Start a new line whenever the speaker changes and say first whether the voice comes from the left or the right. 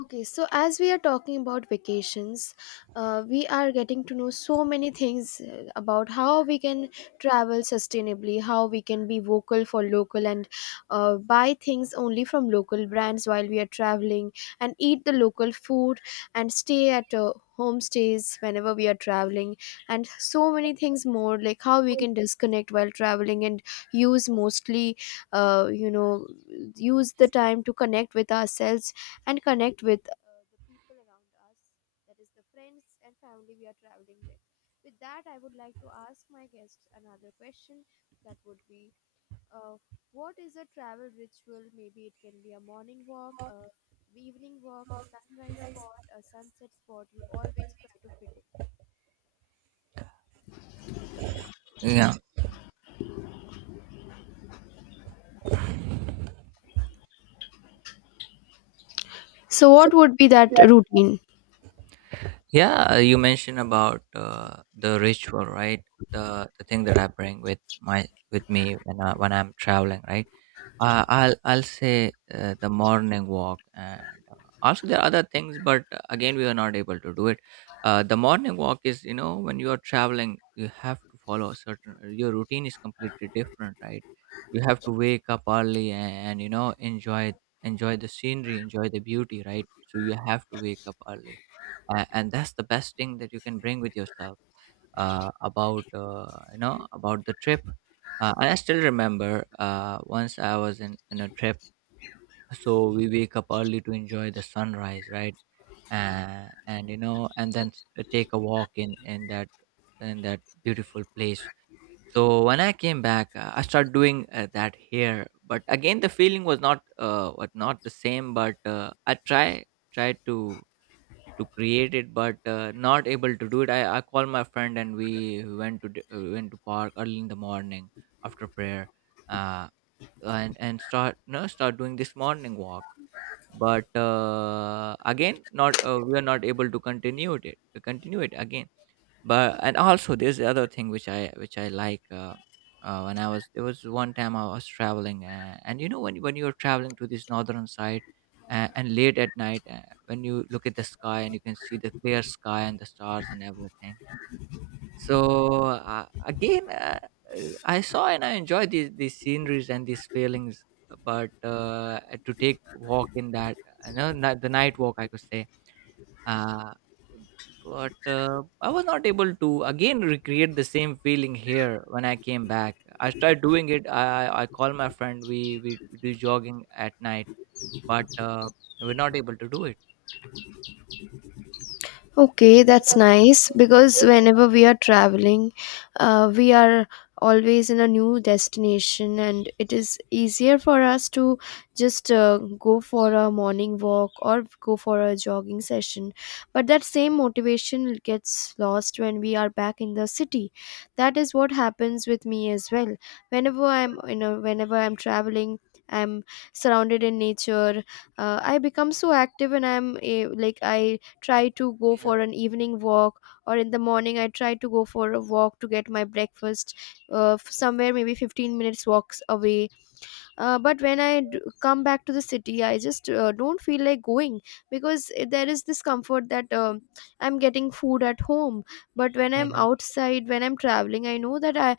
left: Okay, so as we are talking about vacations, we are getting to know so many things about how we can travel sustainably, how we can be vocal for local, and buy things only from local brands while we are traveling, and eat the local food, and stay at homestays whenever we are traveling, and so many things more, like how we can disconnect while traveling and use mostly, you know, use the time to connect with ourselves and connect with the people around us, that is, the friends and family we are traveling with. With that, I would like to ask my guest another question, that would be uh, what is a travel ritual? Maybe it can be a morning walk, a evening walk, a sunrise spot, a sunset spot. You always try to fit in.
right: Yeah,
left: So, what would be that routine?
right: yeah. You mentioned about the ritual, right? The thing that I bring with my with me when I'm traveling, right? I'll say the morning walk, and uh, also there are other things, but again, we were not able to do it. The morning walk is, you know, when you are traveling, you have to follow a certain, your routine is completely different, right? You have to wake up early and enjoy the scenery, enjoy the beauty, right? So you have to wake up early, and that's the best thing that you can bring with yourself about about the trip, and I still remember, once I was in a trip, so we wake up early to enjoy the sunrise, right? And then take a walk in that beautiful place. So when I came back, I started doing that here, but again the feeling was not the same. But I try tried to create it, but not able to do it. I called my friend, and we went to park early in the morning after prayer, uh, and start no start doing this morning walk, but again, not, we are not able to continue it again. But and also, there's the other thing which I like. When I was There was one time I was traveling, and, you know, when you're traveling to this northern side, and late at night, when you look at the sky and you can see the clear sky and the stars and everything. so uh, again, uh, I saw and I enjoyed these sceneries and these feelings. But to take walk in that, you know, the night walk, I could say. Uh, but I was not able to again recreate the same feeling here when I came back. I tried doing it. I call my friend. We do jogging at night, but we're not able to do it.
left: Okay, that's nice, because whenever we are traveling, we are always in a new destination, and it is easier for us to just go for a morning walk or go for a jogging session. But that same motivation gets lost when we are back in the city. That is what happens with me as well. Whenever I'm traveling, I'm surrounded in nature. I become so active, and like I try to go
right: Yeah.
left: for an evening walk, or in the morning I try to go for a walk to get my breakfast, somewhere maybe 15 minutes walks away, but when I come back to the city, I just don't feel like going, because there is this comfort that I'm getting food at home. But when I'm
right: Mhm.
left: outside, when I'm traveling, I know that i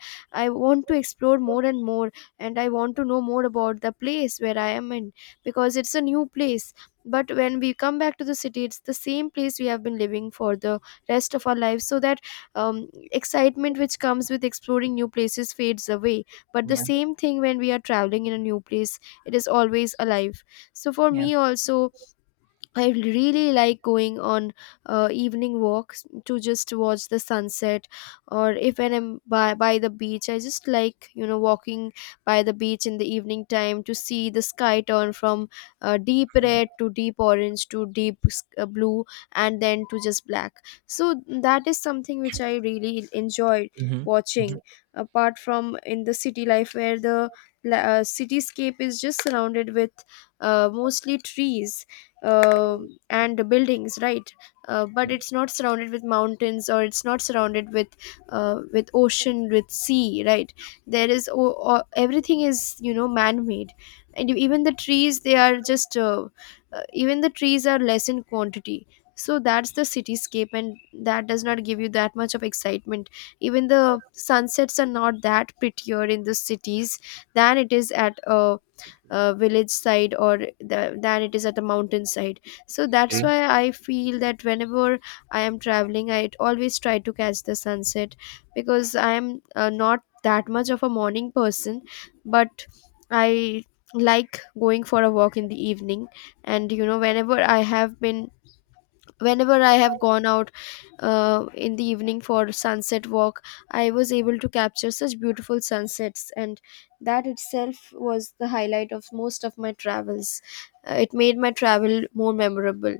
left: i want to explore more and more, and I want to know more about the place where I am in, because it's a new place. But when we come back to the city, it's the same place we have been living for the rest of our lives, so that excitement which comes with exploring new places fades away. But the
right: Yeah.
left: same thing, when we are traveling in a new place, it is always alive. So for
right: Yeah.
left: me also, I really like going on evening walks to just watch the sunset, or if when I'm by the beach, I just like walking by the beach in the evening time, to see the sky turn from deep red to deep orange to deep blue, and then to just black. So that is something which I really enjoy
right: Mhm. Mhm.
left: watching. Apart from in the city life, where the cityscape is just surrounded with mostly trees uh,
right: Yeah.
left: and buildings, right? But
right: Yeah.
left: it's not surrounded with mountains, or it's not surrounded with with ocean, with sea, right? There is everything is, man made. And e, even the trees they are just even the trees are less in quantity. So that's the cityscape, and that does not give you that much of excitement. Even the sunsets are not that prettier in the cities than it is at
right: Agree.
left: village side, or than it is at a mountain side. So that's
right: Agree.
left: why I feel that whenever I am traveling, I always try to catch the sunset, because I am not that much of a morning person, but I like going for a walk in the evening. And, whenever I have gone out in the evening for sunset walk, I was able to capture such beautiful sunsets, and that itself was the highlight of most of my travels. It made my travel more memorable.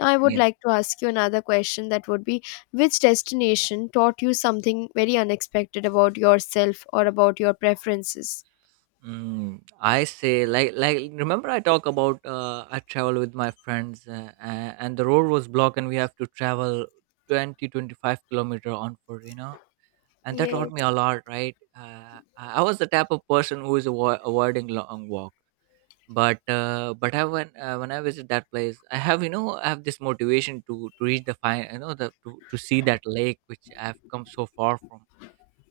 left: Now I would like to ask you another question, that would be: which destination taught you something very unexpected about yourself or about your preferences?
right: I say, remember I talk about, I travel with my friends, and the road was blocked and we have to travel 20, 25 kilometer on foot, you know, and that taught me
left: Yes.
right: a lot, right? I was the type of person who is avoiding long walk, but I when I visit that place, I have, you know, I have this motivation to reach the fine, you know, to see that lake which I've come so far from.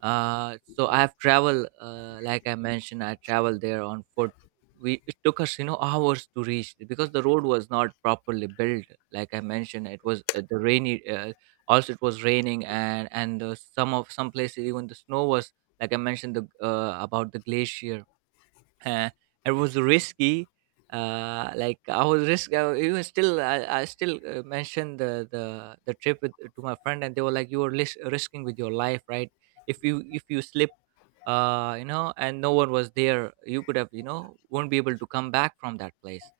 right: So I have traveled, like I mentioned, I traveled there on foot. We It took us, you know, hours to reach because the road was not properly built. Like I mentioned, it was the rainy, also it was raining, and some places even the snow was. Like I mentioned the about the glacier. uh, it was risky. Like I was risk even Still I still mentioned the trip to my friend, and they were like, you were risking with your life, right? If you slip, you know, and no one was there, you could have, you know, won't be able to come back from that place.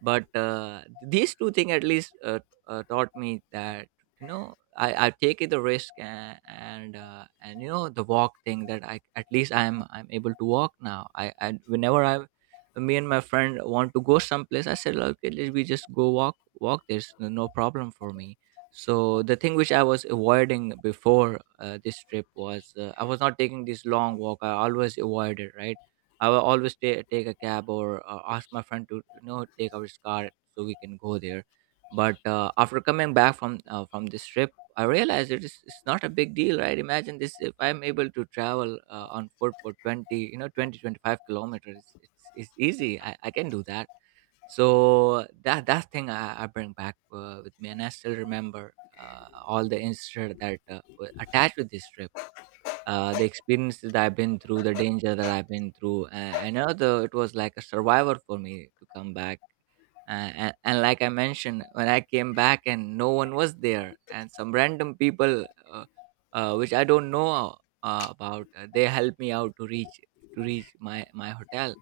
right: But these two things at least, taught me that, you know, I take the risk, and, you know, the walk thing that I, at least, I'm able to walk now. I Whenever I me and my friend want to go someplace, I said, okay, let we just go walk walk. There's no no problem for me. So the thing which I was avoiding before this trip was, I was not taking this long walk. I always avoided, right? I will always take a cab or ask my friend to, you know, take our car so we can go there. But after coming back from this trip, I realized it's not a big deal, right? Imagine this, if I'm able to travel on foot for 20, 20 25 kilometers, it's easy. I can do that. So that thing I bring back with me, and I still remember all the incident that were attached with this trip. The experience that I've been through, the danger that I've been through. I know though it was like a survivor for me to come back. And like I mentioned, when I came back and no one was there, and some random people, which I don't know, they helped me out to reach my hotel.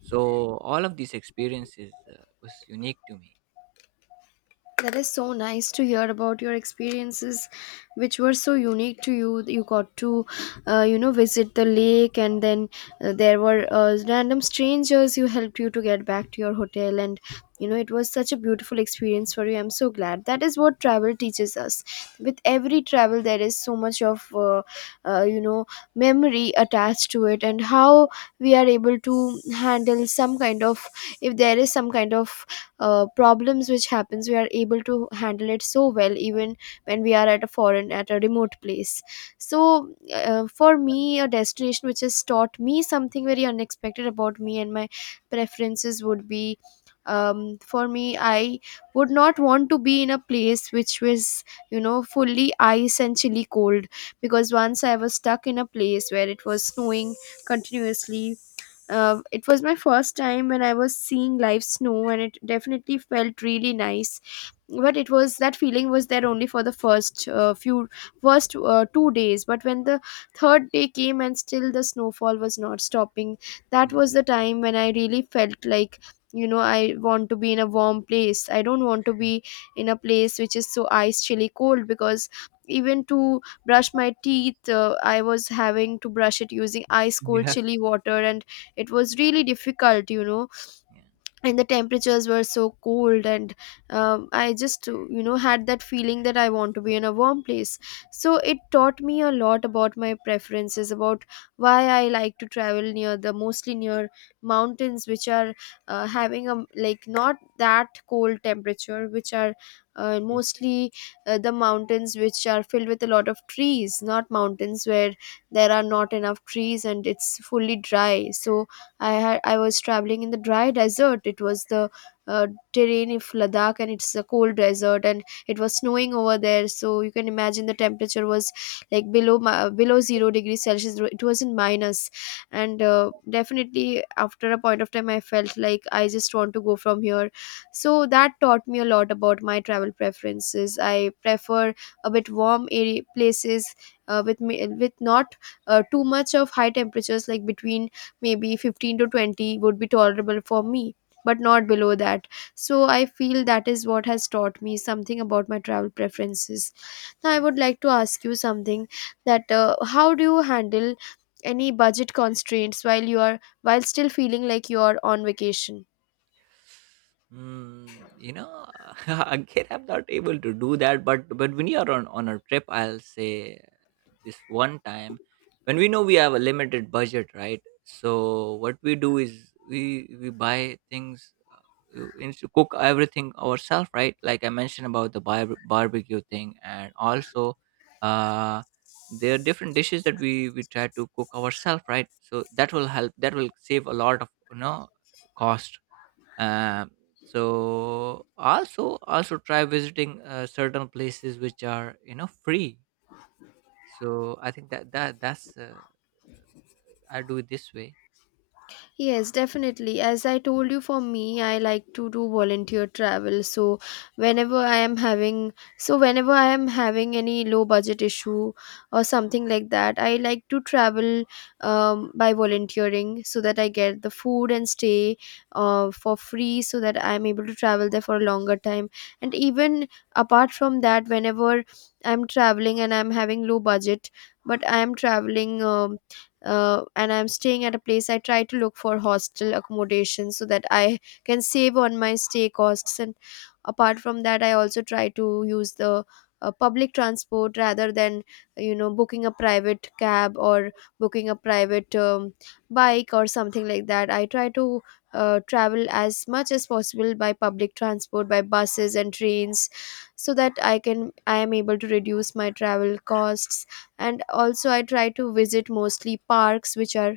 right: So all of these experiences was unique to me.
left: That is so nice to hear about your experiences, which were so unique to you. You got to, visit the lake, and then there were random strangers who helped you to get back to your hotel. And, it was such a beautiful experience for you. I'm so glad. That is what travel teaches us. With every travel, there is so much of, uh, you know, memory attached to it, and how we are able to handle if there is some kind of problems which happens, we are able to handle it so well, even when we are at a foreign at a remote place. So for me, a destination which has taught me something very unexpected about me and my preferences would be, for me, I would not want to be in a place which was fully ice and chilly cold, because once I was stuck in a place where it was snowing continuously. It was my first time when I was seeing live snow, and it definitely felt really nice, but it was, that feeling was there only for the first few first 2 days. But when the third day came and still the snowfall was not stopping, that
right: Yeah.
left: was the time when I really felt like, I want to be in a warm place. I don't want to be in a place which is so ice chilly cold, because even to brush my teeth, I was having to brush it using ice cold
right: Yeah.
left: chilly water, and it was really difficult.
right: Yeah.
left: And the temperatures were so cold, and I just had that feeling that I want to be in a warm place. So it taught me a lot about my preferences, about why I like to travel near the, mostly near mountains which are having a, like not that cold temperature, which are mostly the mountains which are filled with a lot of trees, not mountains where there are not enough trees and it's fully dry. So I was traveling in the dry desert. It was the uh, terrain of Ladakh, and it's a cold desert, and it was snowing over there. So you can imagine the temperature was like below below 0 degrees Celsius. It was in minus, and definitely after a point of time, I felt like I just want to go from here. So that taught me a lot about my travel preferences. I prefer a bit warm area places, with not too much of high temperatures, like between maybe 15 to 20 would be tolerable for me, but not below that. So I feel that is what has taught me something about my travel preferences. Now I would like to ask you something, that how do you handle any budget constraints while still feeling like you are on vacation?
right: You know, again, I'm not able to do that. But when you are on a trip, I'll say, this one time when we know we have a limited budget, right? So what we do is we buy things, cook everything ourselves, right? Like I mentioned about the barbecue thing, and also, uh, there are different dishes that we try to cook ourselves, right? So that will help. That will save a lot of, you know, cost. um, Also try visiting certain places which are, you know, free. So I think that's I do it this way.
left: Yes, definitely. As I told you, for me, I like to do volunteer travel. So whenever I am having, so whenever I am having any low budget issue or something like that, I like to travel by volunteering, so that I get the food and stay for free, so that I am able to travel there for a longer time. And even apart from that, whenever I'm traveling and I'm having low budget, but I am traveling. And I'm staying at a place, I try to look for hostel accommodation, so that I can save on my stay costs. And apart from that, I also try to use the public transport rather than booking a private cab, or booking a private bike or something like that. I try to travel as much as possible by public transport, by buses and trains, so that I am able to reduce my travel costs. And also I try to visit mostly parks which are,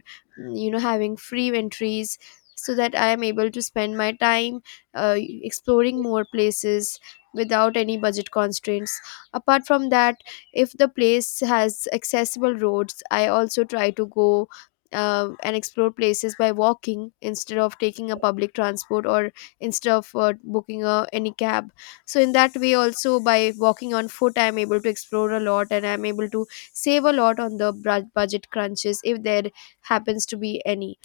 left: having free entries, so that I am able to spend my time exploring more places without any budget constraints. Apart from that, if the place has accessible roads, I also try to go and explore places by walking, instead of taking a public transport, or instead of booking any cab. So in that way also, by walking on foot, I'm able to explore a lot, and I'm able to save a lot on the budget crunches, if there happens to be any.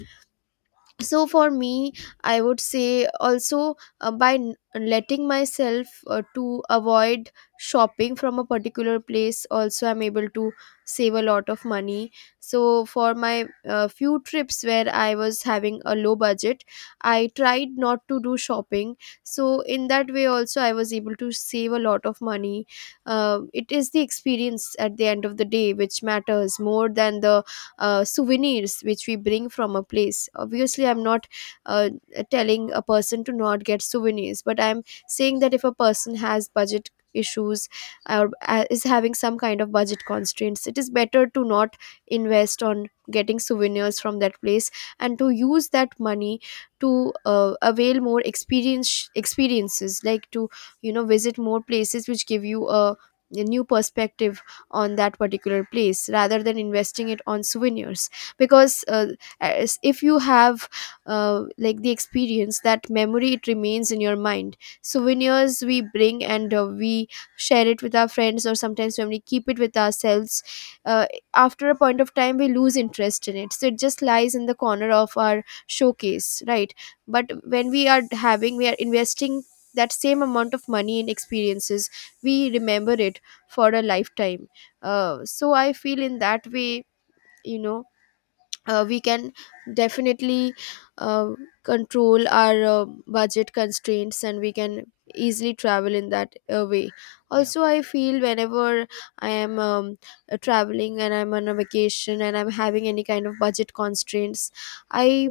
left: So for me, I would say also, by letting myself to avoid shopping from a particular place, also I'm able to save a lot of money. So for my few trips where I was having a low budget, I tried not to do shopping. So in that way also, I was able to save a lot of money. It is the experience at the end of the day which matters more than the souvenirs which we bring from a place. Obviously, I'm not uh, telling a person to not get souvenirs, but I'm saying that if a person has budget issues or is having some kind of budget constraints, it is better to not invest on getting souvenirs from that place and to use that money to avail more experiences, like to visit more places which give you a new perspective on that particular place rather than investing it on souvenirs. Because as, if you have, like, the experience, that memory, it remains in your mind. Souvenirs we bring and we share it with our friends, or sometimes when we keep it with ourselves, uh, after a point of time we lose interest in it, so it just lies in the corner of our showcase, right? But when we are investing that same amount of money in experiences, we remember it for a lifetime. So I feel, in that way, you know we can definitely, uh, control our budget constraints, and we can easily travel in that way.
right: Yeah,
left: Also, I feel whenever I am, traveling, and I'm on a vacation and I'm having any kind of budget constraints, I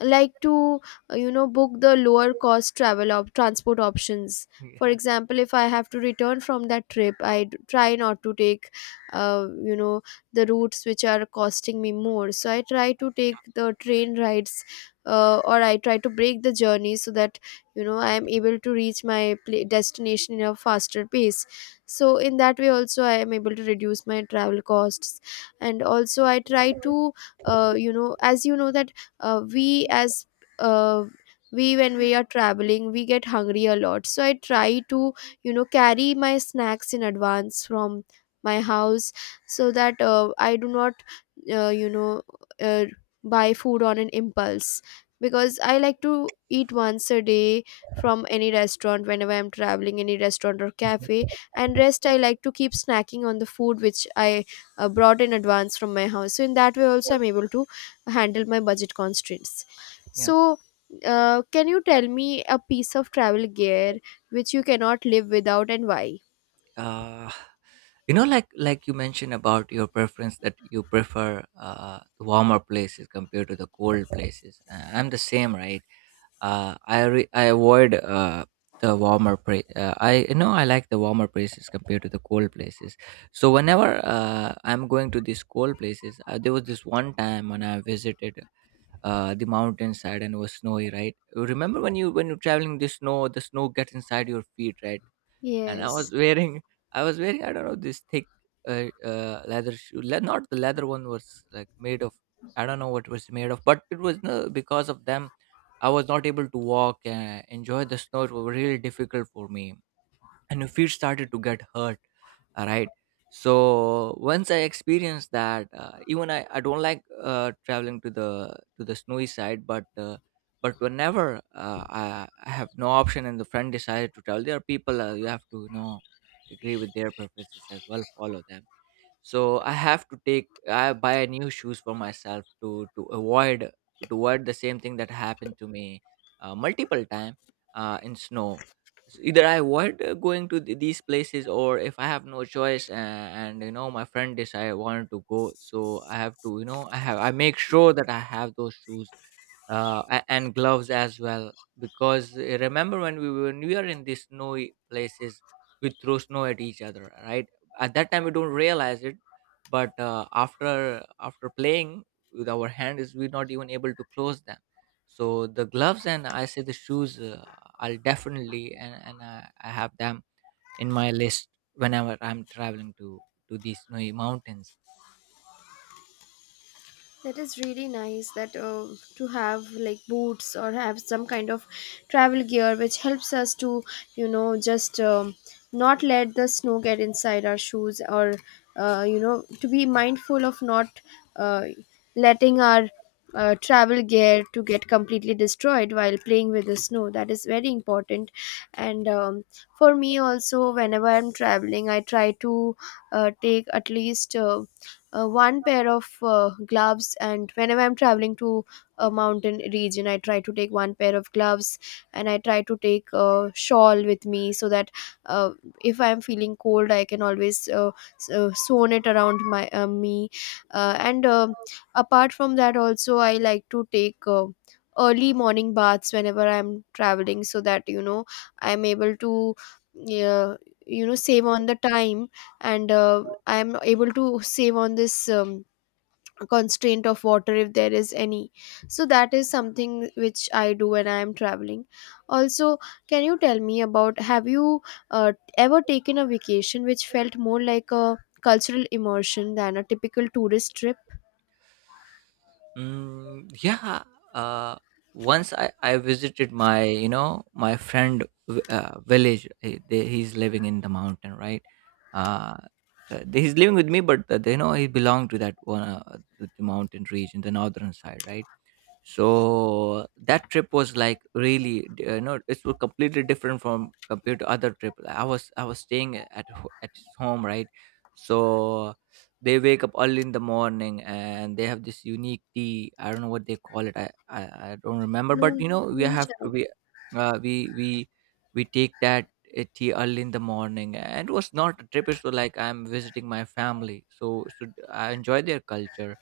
left: like to, book the lower cost travel of transport options. For
right: yeah,
left: example, if I have to return from that trip, try not to take, uh, you know the routes which are costing me more, so I try to take the train rides, or I try to break the journey, so that, I am able to reach my pla destination in a faster pace. So in that way also I am able to reduce my travel costs. And also I try to, as you know that, we as uh, we when we are traveling we get hungry a lot, so I try to, carry my snacks in advance from my house, so that I do not, uh, you know uh, buy food on an impulse, because I like to eat once a day from any restaurant whenever I'm traveling, any restaurant or cafe, and rest I like to keep snacking on the food which I brought in advance from my house. So in that way also I'm able to handle my budget constraints.
right: yeah.
left: So, can you tell me a piece of travel gear which you cannot live without, and why?
right: Uh, you know, you mentioned about your preference, that you prefer the warmer places compared to the cold places. I'm the same, right? I avoid the warmer place. I, you know, I like the warmer places compared to the cold places. So whenever, I'm going to these cold places, there was this one time when I visited the mountainside, and it was snowy, right? You Remember, when you're traveling, the snow gets inside your feet, right? And I
left: Yes.
right: was wearing, I don't know, this thick leather shoe. Not the leather, one was like made of, I don't know what was made of, but it was, because of them, I was not able to walk and enjoy the snow. It was really difficult for me, and your feet started to get hurt, all right? So once I experienced that, even I don't like traveling to the snowy side, but whenever, I have no option and the friend decided to travel, there are people, you have to, you know, agree with their preferences as well, follow them. So I have to take I buy a new shoes for myself to avoid to avoid the same thing that happened to me, multiple time in snow. So either I avoid going to these places, or if I have no choice, and you know, my friend decide, I wanted to go. So I have to, you know, I make sure that I have those shoes, and gloves as well. Because remember, when we were near in these snowy places, we throw snow at each other, right? At that time we don't realize it, but after playing with our hand is, we're not even able to close them. So the gloves, and I say, the shoes, I'll definitely, and I have them in my list whenever I'm traveling to these snowy mountains.
left: That is really nice, that to have like boots, or have some kind of travel gear which helps us to, just, not let the snow get inside our shoes, or to be mindful of not uh, letting our travel gear to get completely destroyed while playing with the snow. That is very important. And for me also, whenever I'm traveling, I try to take at least, one pair of gloves, and whenever I'm traveling to a mountain region, I try to take one pair of gloves, and I try to take a shawl with me, so that uh, if I'm feeling cold I can always, sewn it around my, me. And apart from that also I like to take, early morning baths whenever I'm traveling, so that, I'm able to, uh, save on the time, and I'm able to save on this, constraint of water, if there is any. So that is something which I do when I am traveling. Also, can you tell me about, have you uh, ever taken a vacation which felt more like a cultural immersion than a typical tourist trip?
right: Yeah. Uh, Once I visited my, you know, my friend, village. He's living in the mountain, right? Uh, he's living with me, but they know he belonged to that one to the mountain region, the northern side, right? So that trip was like really you know, it was completely different from, compared to other trip. I was staying at at his home, right? So they wake up early in the morning, and they have this unique tea. I don't know what they call it. I don't remember,
left: Noon,
right: but you know, we
left: noon
right: have
left: chai.
right: to, we uh, we we we take that tea early in the morning. And it was not a trip, it was like I'm visiting my family. So, I enjoy their culture.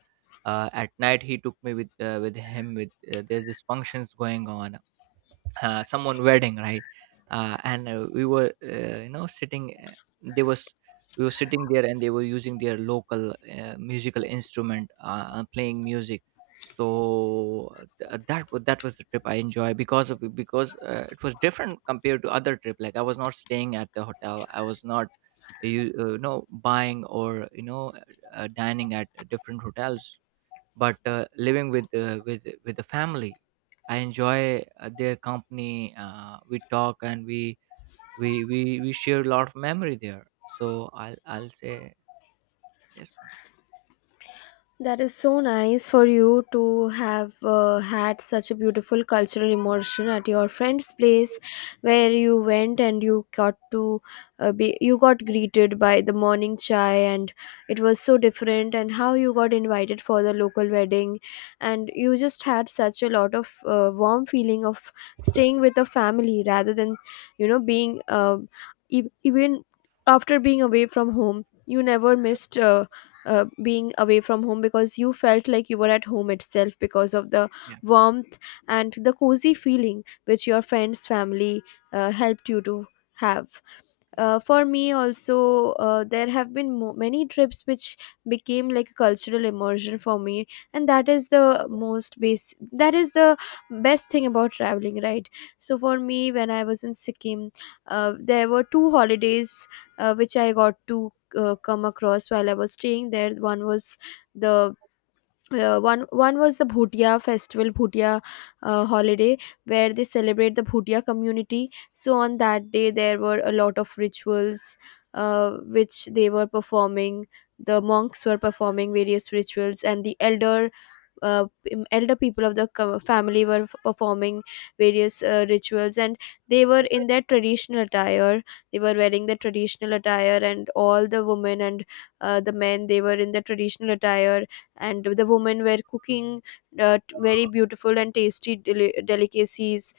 right: At night, he took me with, him. With there's these functions going on, someone wedding, right? And we were, sitting. They was we were sitting there, and they were using their local musical instrument, playing music. So that was the trip I enjoy because it was different compared to other trip. Like I was not staying at the hotel. I was not buying or dining at different hotels but living with with the family. I enjoy their company. We talk and we we share a lot of memory there, so I'll say this one.
left: That is so nice for you to have, had such a beautiful cultural immersion at your friend's place, where you went and you got to, be, you got greeted by the morning chai, and it was so different, and how you got invited for the local wedding, and you just had such a lot of, warm feeling of staying with a family rather than, being, even after being away from home. You never
right: Yeah,
left: missed, being away from home, because you felt like you were at home itself, because of the
right: yeah,
left: warmth and the cozy feeling which your friend's family helped you to have.
right: yeah,
left: For me also, there have been many trips which became like a cultural immersion for me, and that is the best thing about traveling, right? So for me, when I was in Sikkim, there were two holidays which I got to come across while I was staying there. One was the one one was the Bhutia festival, Bhutia holiday, where they celebrate the Bhutia community. So on that day, there were a lot of rituals which they were performing. The monks were performing various rituals, and the elder, elder people of the family, were performing various rituals, and they were in their traditional attire. They were wearing the traditional attire, and all the women and the men, they were in the traditional attire. And the women were cooking very beautiful and tasty delicacies,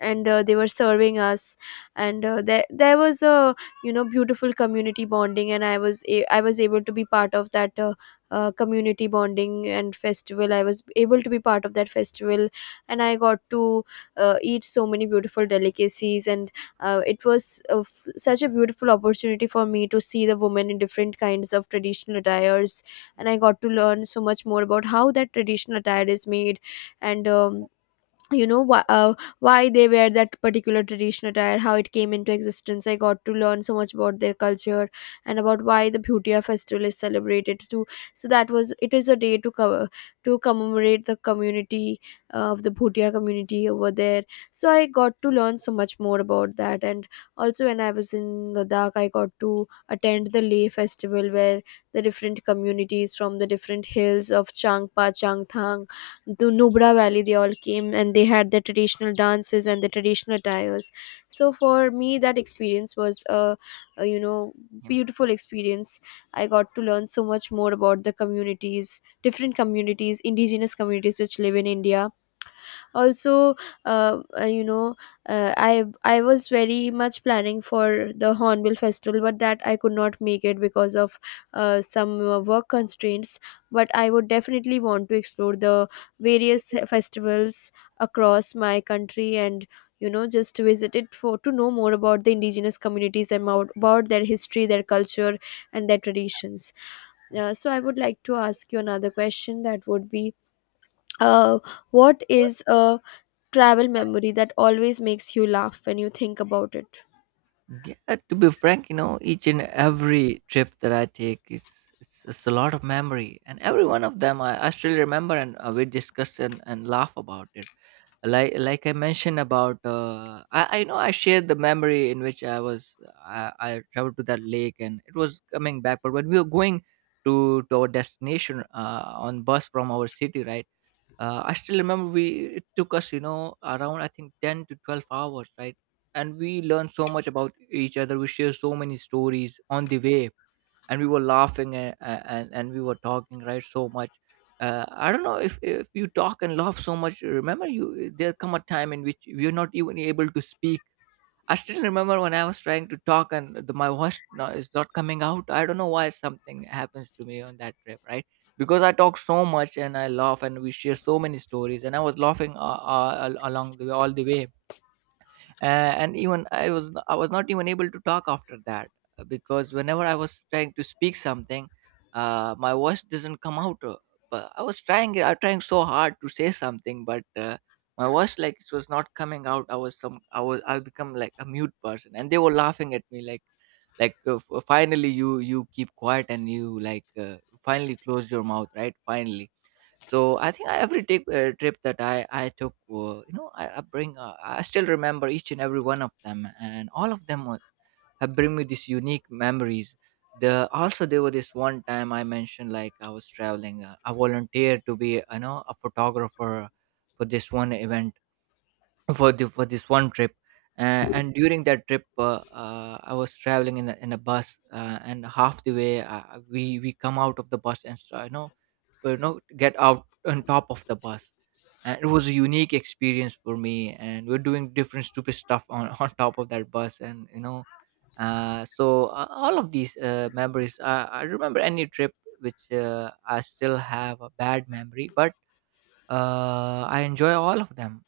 left: and they were serving us. And there was a, beautiful community bonding, and I was able to be part of that community bonding and festival. I was able to be part of that festival, and I got to eat so many beautiful delicacies. And it was such a beautiful opportunity for me to see the women in different kinds of traditional attires. And I got to learn so much more about how that traditional attire is made. And you know why, uh, why they wear that particular traditional attire, how it came into existence. I got to learn so much about their culture, and about why the Bhutia festival is celebrated too. So that was, it is a day to cover, to commemorate the community, of the Bhutia community over there. So I got to learn so much more about that. And also, when I was in Ladakh, I got to attend the Leh festival, where the different communities from the different hills of Changpa, Changthang, the Nubra Valley, they all came, and they had their traditional dances and the traditional attires. So for me, that experience was a
right: yeah.
left: beautiful experience. I got to learn so much more about the communities, different communities, indigenous communities which live in India. Also, uh, uh, you know I was very much planning for the Hornbill festival, but that I could not make it because of some work constraints. But I would definitely want to explore the various festivals across my country, and just to visit it, for to know more about the indigenous communities, and about their history, their culture, and their traditions. So I would like to ask you another question, that would be, uh, what is a travel memory that always makes you laugh when you think about it?
right: Yeah, to be frank, you know, each and every trip that I take it's a lot of memory, and every one of them I still remember, and we discuss and laugh about it. Like I mentioned about I know I shared the memory in which I traveled to that lake and it was coming back. But when we were going to our destination on bus from our city, right? I still remember we, it took us, you know, around I think 10 to 12 hours, right? And we learned so much about each other. We shared so many stories on the way, and we were laughing and we were talking, right, so much. I don't know, if you talk and laugh so much, remember, there come a time in which you're not even able to speak. I still remember when I was trying to talk and my voice, no, is not coming out. I don't know why something happens to me on that trip, right? Because I talk so much and I laugh and we share so many stories, and I was laughing, along the all the way. Uh, and even i was I was not even able to talk after that, because whenever I was trying to speak something, my voice doesn't come out. But I was trying so hard to say something, but my voice, like, it was not coming out. I was some I was I become like a mute person and they were laughing at me, like, finally you keep quiet and you, finally close your mouth, right? Finally. So I think every trip, trip that I took, I bring, I still remember each and every one of them, and all of them were, have bring me these unique memories. The also there were this one time I mentioned, like, I was traveling. I volunteered to be, you know, a photographer for this one event, for this one trip. And during that trip, I was traveling in in a bus, and half the way, we come out of the bus and start, you know, get out on top of the bus. And it was a unique experience for me, and we're doing different stupid stuff on on top of that bus, and you know, all of these memories, I remember any trip which, I still have a bad memory, but I enjoy all of them.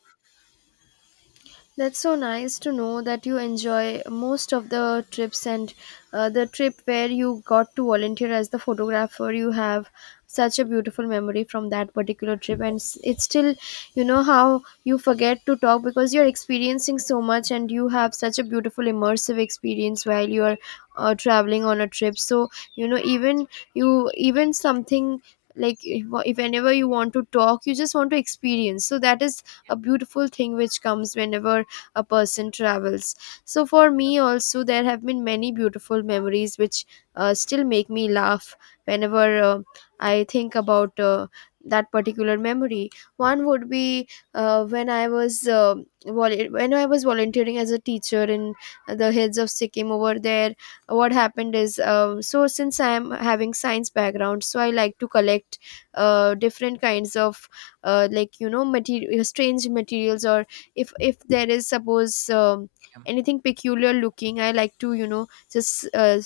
left: That's so nice to know that you enjoy most of the trips, and the trip where you got to volunteer as the photographer. You have such a beautiful memory from that particular trip, and it's still, how you forget to talk because you're experiencing so much, and you have such a beautiful immersive experience while you're traveling on a trip. So, even you, even something, like, if whenever you want to talk you just want to experience. So that is a beautiful thing which comes whenever a person travels. So for me also, there have been many beautiful memories which still make me laugh whenever I think about that particular memory. One would be, uh, when I was uh, when I was volunteering as a teacher in the hills of Sikkim over there. What happened is so since I am having science background, so I like to collect different kinds of like, material strange materials, or if there is, suppose, anything peculiar looking, I like to just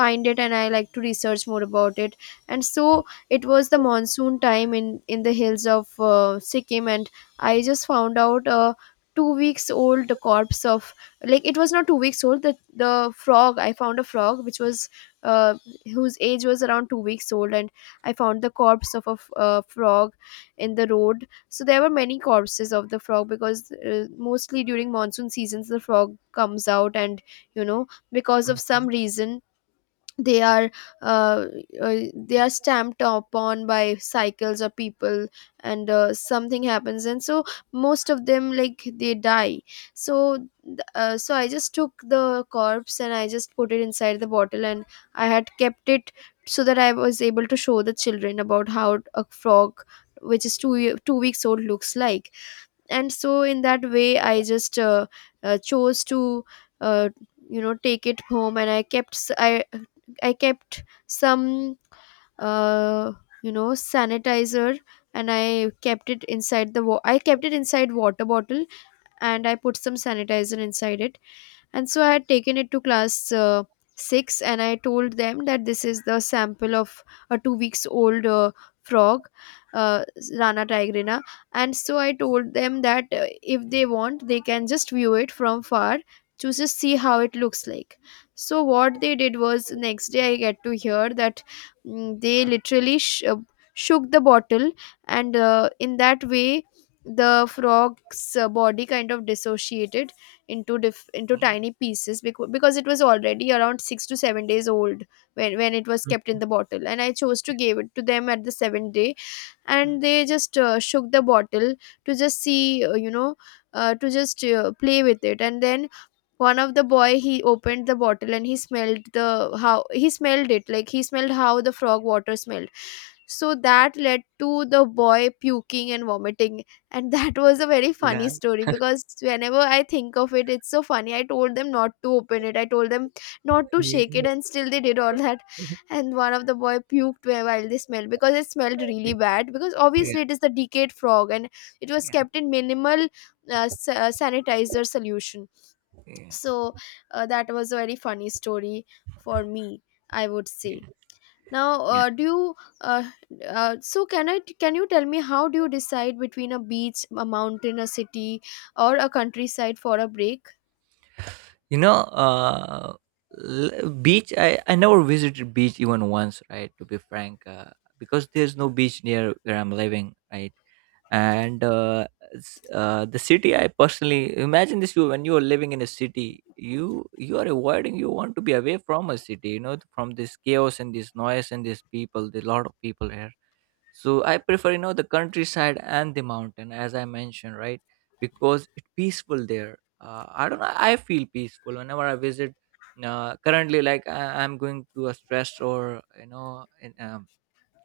left: find it, and I like to research more about it. And so it was the monsoon time in the hills of Sikkim, and I just found out a 2 weeks old corpse of, like, it was not 2 weeks old, the frog. I found a frog which was, uh, whose age was around 2 weeks old, and I found the corpse of a frog in the road. So there were many corpses of the frog because, mostly during monsoon seasons the frog comes out, and because of some
right: Yeah.
left: reason they are uh, they are stamped upon by cycles or people, and something happens, and so most of them, like, they die. so so I just took the corpse, and I just put it inside the bottle, and I had kept it so that I was able to show the children about how a frog which is 2 weeks old looks like. And so in that way I just chose to, uh, take it home, and I kept s- I kept some uh, sanitizer, and I kept it inside water bottle, and I put some sanitizer inside it. And so I had taken it to class 6, and I told them that this is the sample of a 2 weeks old frog, uh, Rana tigrina. And so I told them that, if they want, they can just view it from far, to just see how it looks like. So what they did was, next day I get to hear that, they literally shook the bottle, and in that way the frog's body kind of dissociated into
right: Mm,
left: tiny pieces, because it was already around 6 to 7 days old when it was
right: mm,
left: kept in the bottle, and I chose to give it to them at the 7th day. And
right: mm.
left: they just shook the bottle to just see, to just play with it. And then one of the boy, he opened the bottle and he smelled the how he smelled it, like, he smelled how the frog water smelled. So that led to the boy puking and vomiting. And that was a very funny
right: Yeah,
left: story, because whenever I think of it it's so funny. I told them not to open it, I told them not to shake it,
right: yeah,
left: and still they did all that. And one of the boy puked while they smelled because it smelled really bad, because
right: yeah,
left: obviously it is the decayed frog, and it was
right: yeah,
left: kept in minimal sanitizer solution.
right: yeah,
left: So that was a very funny story for me, I would say. Now,
right: yeah.
left: do you uh, so can I can you tell me how do you decide between a beach, a mountain, a city, or a countryside for a break?
right: You know, beach. I never visited beach even once, right? To be frank, because there's no beach near where I'm living, right? And the city. I personally imagine this: you, when you are living in a city, you are avoiding. You want to be away from a city, you know, from this chaos and this noise and these people. There's a lot of people here, so I prefer, you know, the countryside and the mountain, as I mentioned, right? Because it's peaceful there. I don't know, I feel peaceful whenever I visit. Currently, like I'm going through a stress, or, you know,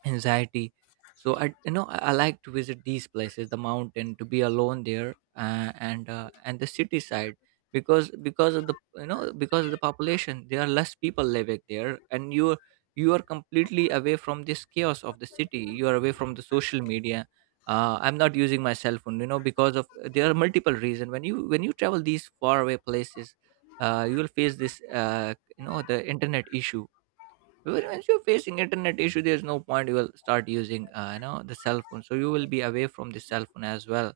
right: anxiety. So I, you know, I like to visit these places, the mountain, to be alone there, and the city side, because of the, you know, because of the population, there are less people living there, and you are completely away from this chaos of the city. You are away from the social media. I'm not using my cell phone, you know, because of, there are multiple reasons. When you travel these far away places, you will face this, the internet issue. Because once you're facing internet issue, there's no point. You will start using, the cell phone. So you will be away from the cell phone as well.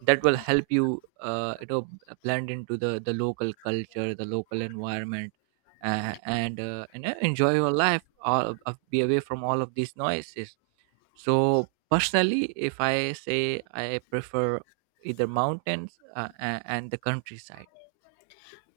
right: That will help you, blend into the local culture, the local environment, enjoy your life. All be away from all of these noises. So personally, if I say, I prefer either mountains and the countryside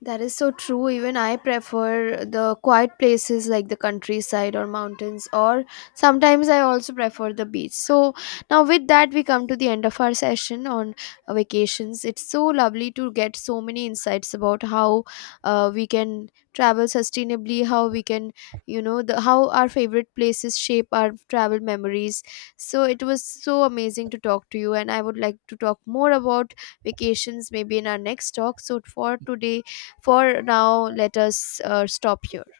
left: That is so true. Even I prefer the quiet places like the countryside or mountains, or sometimes I also prefer the beach. So, now with that, we come to the end of our session on vacations. It's so lovely to get so many insights about how we can travel sustainably, how we can, how our favorite places shape our travel memories. So, it was so amazing to talk to you, and I would like to talk more about vacations maybe in our next talk. So, for today, for now let us stop here.